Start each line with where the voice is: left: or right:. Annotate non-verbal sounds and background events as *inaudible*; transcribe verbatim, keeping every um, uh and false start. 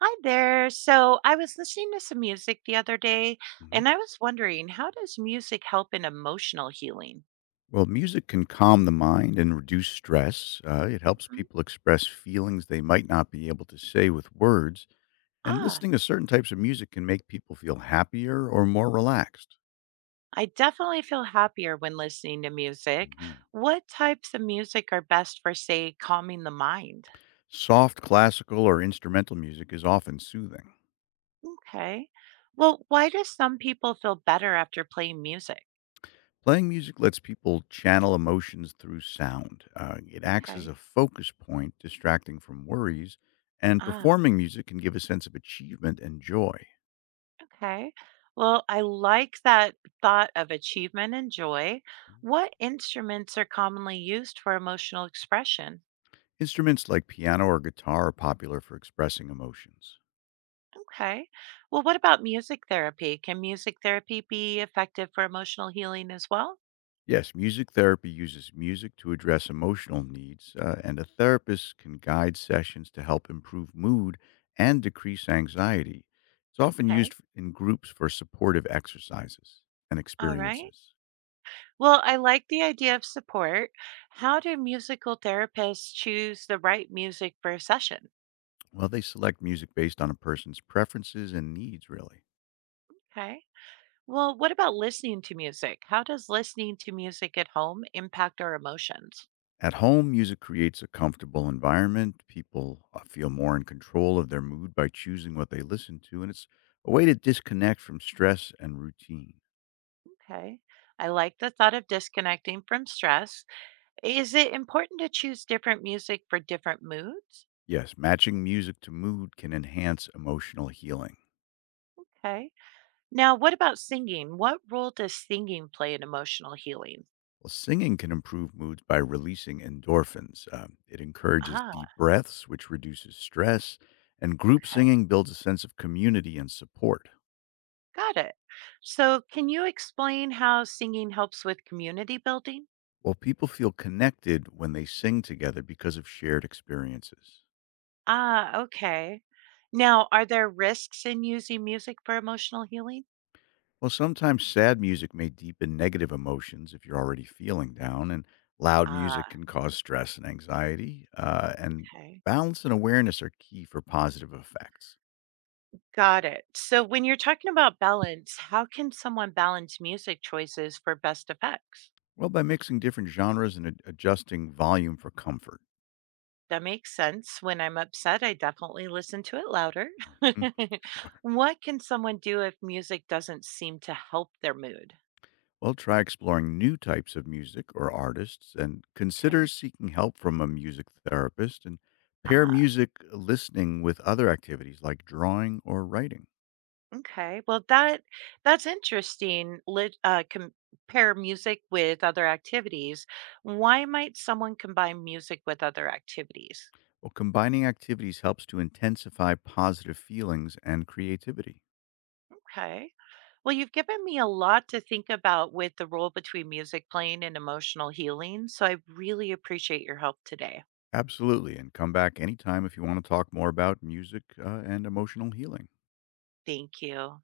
right: Hi there. So I was listening to some music the other day,
left: Mhm.
right: and I was wondering, how does music help in emotional healing?
left: Well, music can calm the mind and reduce stress. Uh, it helps
right: Mhm.
left: people express feelings they might not be able to say with words. And
right: Ah,
left: listening to certain types of music can make people feel happier or more relaxed.
right: I definitely feel happier when listening to music.
left: Mhm.
right: What types of music are best for, say, calming the mind?
left: Soft classical or instrumental music is often soothing.
right: Okay. Well, why do some people feel better after playing music?
left: Playing music lets people channel emotions through sound. Uh, it acts as
right: Okay.
left: a focus point, distracting from worries. And
right: Ah,
left: performing music can give a sense of achievement and joy.
right: okay. Well, I like that thought of achievement and joy. What instruments are commonly used for emotional expression?
left: Instruments like piano or guitar are popular for expressing emotions.
right: Okay. Well, what about music therapy? Can music therapy be effective for emotional healing as well?
left: Yes, music therapy uses music to address emotional needs, uh, and a therapist can guide sessions to help improve mood and decrease anxiety. It's often
right: Okay.
left: used f- in groups for supportive exercises and
right: All right.
left: experiences.
right: Well, I like the idea of support. How do musical therapists choose the right music for a session?
left: Well, they select music based on a person's preferences and needs, really.
right: Okay. Well, what about listening to music? How does listening to music at home impact our emotions?
left: At home, music creates a comfortable environment. People uh, feel more in control of their mood by choosing what they listen to, and it's a way to disconnect from stress and routine.
right: Okay. I like the thought of disconnecting from stress. Is it important to choose different music for different moods?
left: Yes, matching music to mood can enhance emotional healing.
right: Okay. Now, what about singing? What role does singing play in emotional healing?
left: Well, singing can improve moods by releasing endorphins. Um, it encourages
right: Ah,
left: deep breaths, which reduces stress, and group
right: okay.
left: singing builds a sense of community and support.
right: Got it. So, can you explain how singing helps with community building?
left: Well, people feel connected when they sing together because of shared experiences.
right: Ah, okay. Now, are there risks in using music for emotional healing?
left: Well, sometimes sad music may deepen negative emotions if you're already feeling down, and loud
right: Ah,
left: music can cause stress and anxiety. Uh, and
right: okay.
left: balance and awareness are key for positive effects.
right: Got it. So, when you're talking about balance, how can someone balance music choices for best effects?
left: Well, by mixing different genres and ad- adjusting volume for comfort.
right: That makes sense. When I'm upset, I definitely listen to it louder.
left: Hmm,
right: *laughs*
left: sure.
right: What can someone do if music doesn't seem to help their mood?
left: Well, try exploring new types of music or artists and consider
right: Okay.
left: seeking help from a music therapist and pair
right: Ah,
left: music uh, listening with other activities like drawing or writing.
right: okay. Well, that that's interesting. Lit, uh, compare music with other activities. Why might someone combine music with other activities?
left: Well, combining activities helps to intensify positive feelings and creativity.
right: Okay. Well, you've given me a lot to think about with the role between music playing and emotional healing. So I really appreciate your help today.
left: Absolutely. And come back anytime if you want to talk more about music uh, and emotional healing.
right: Thank you.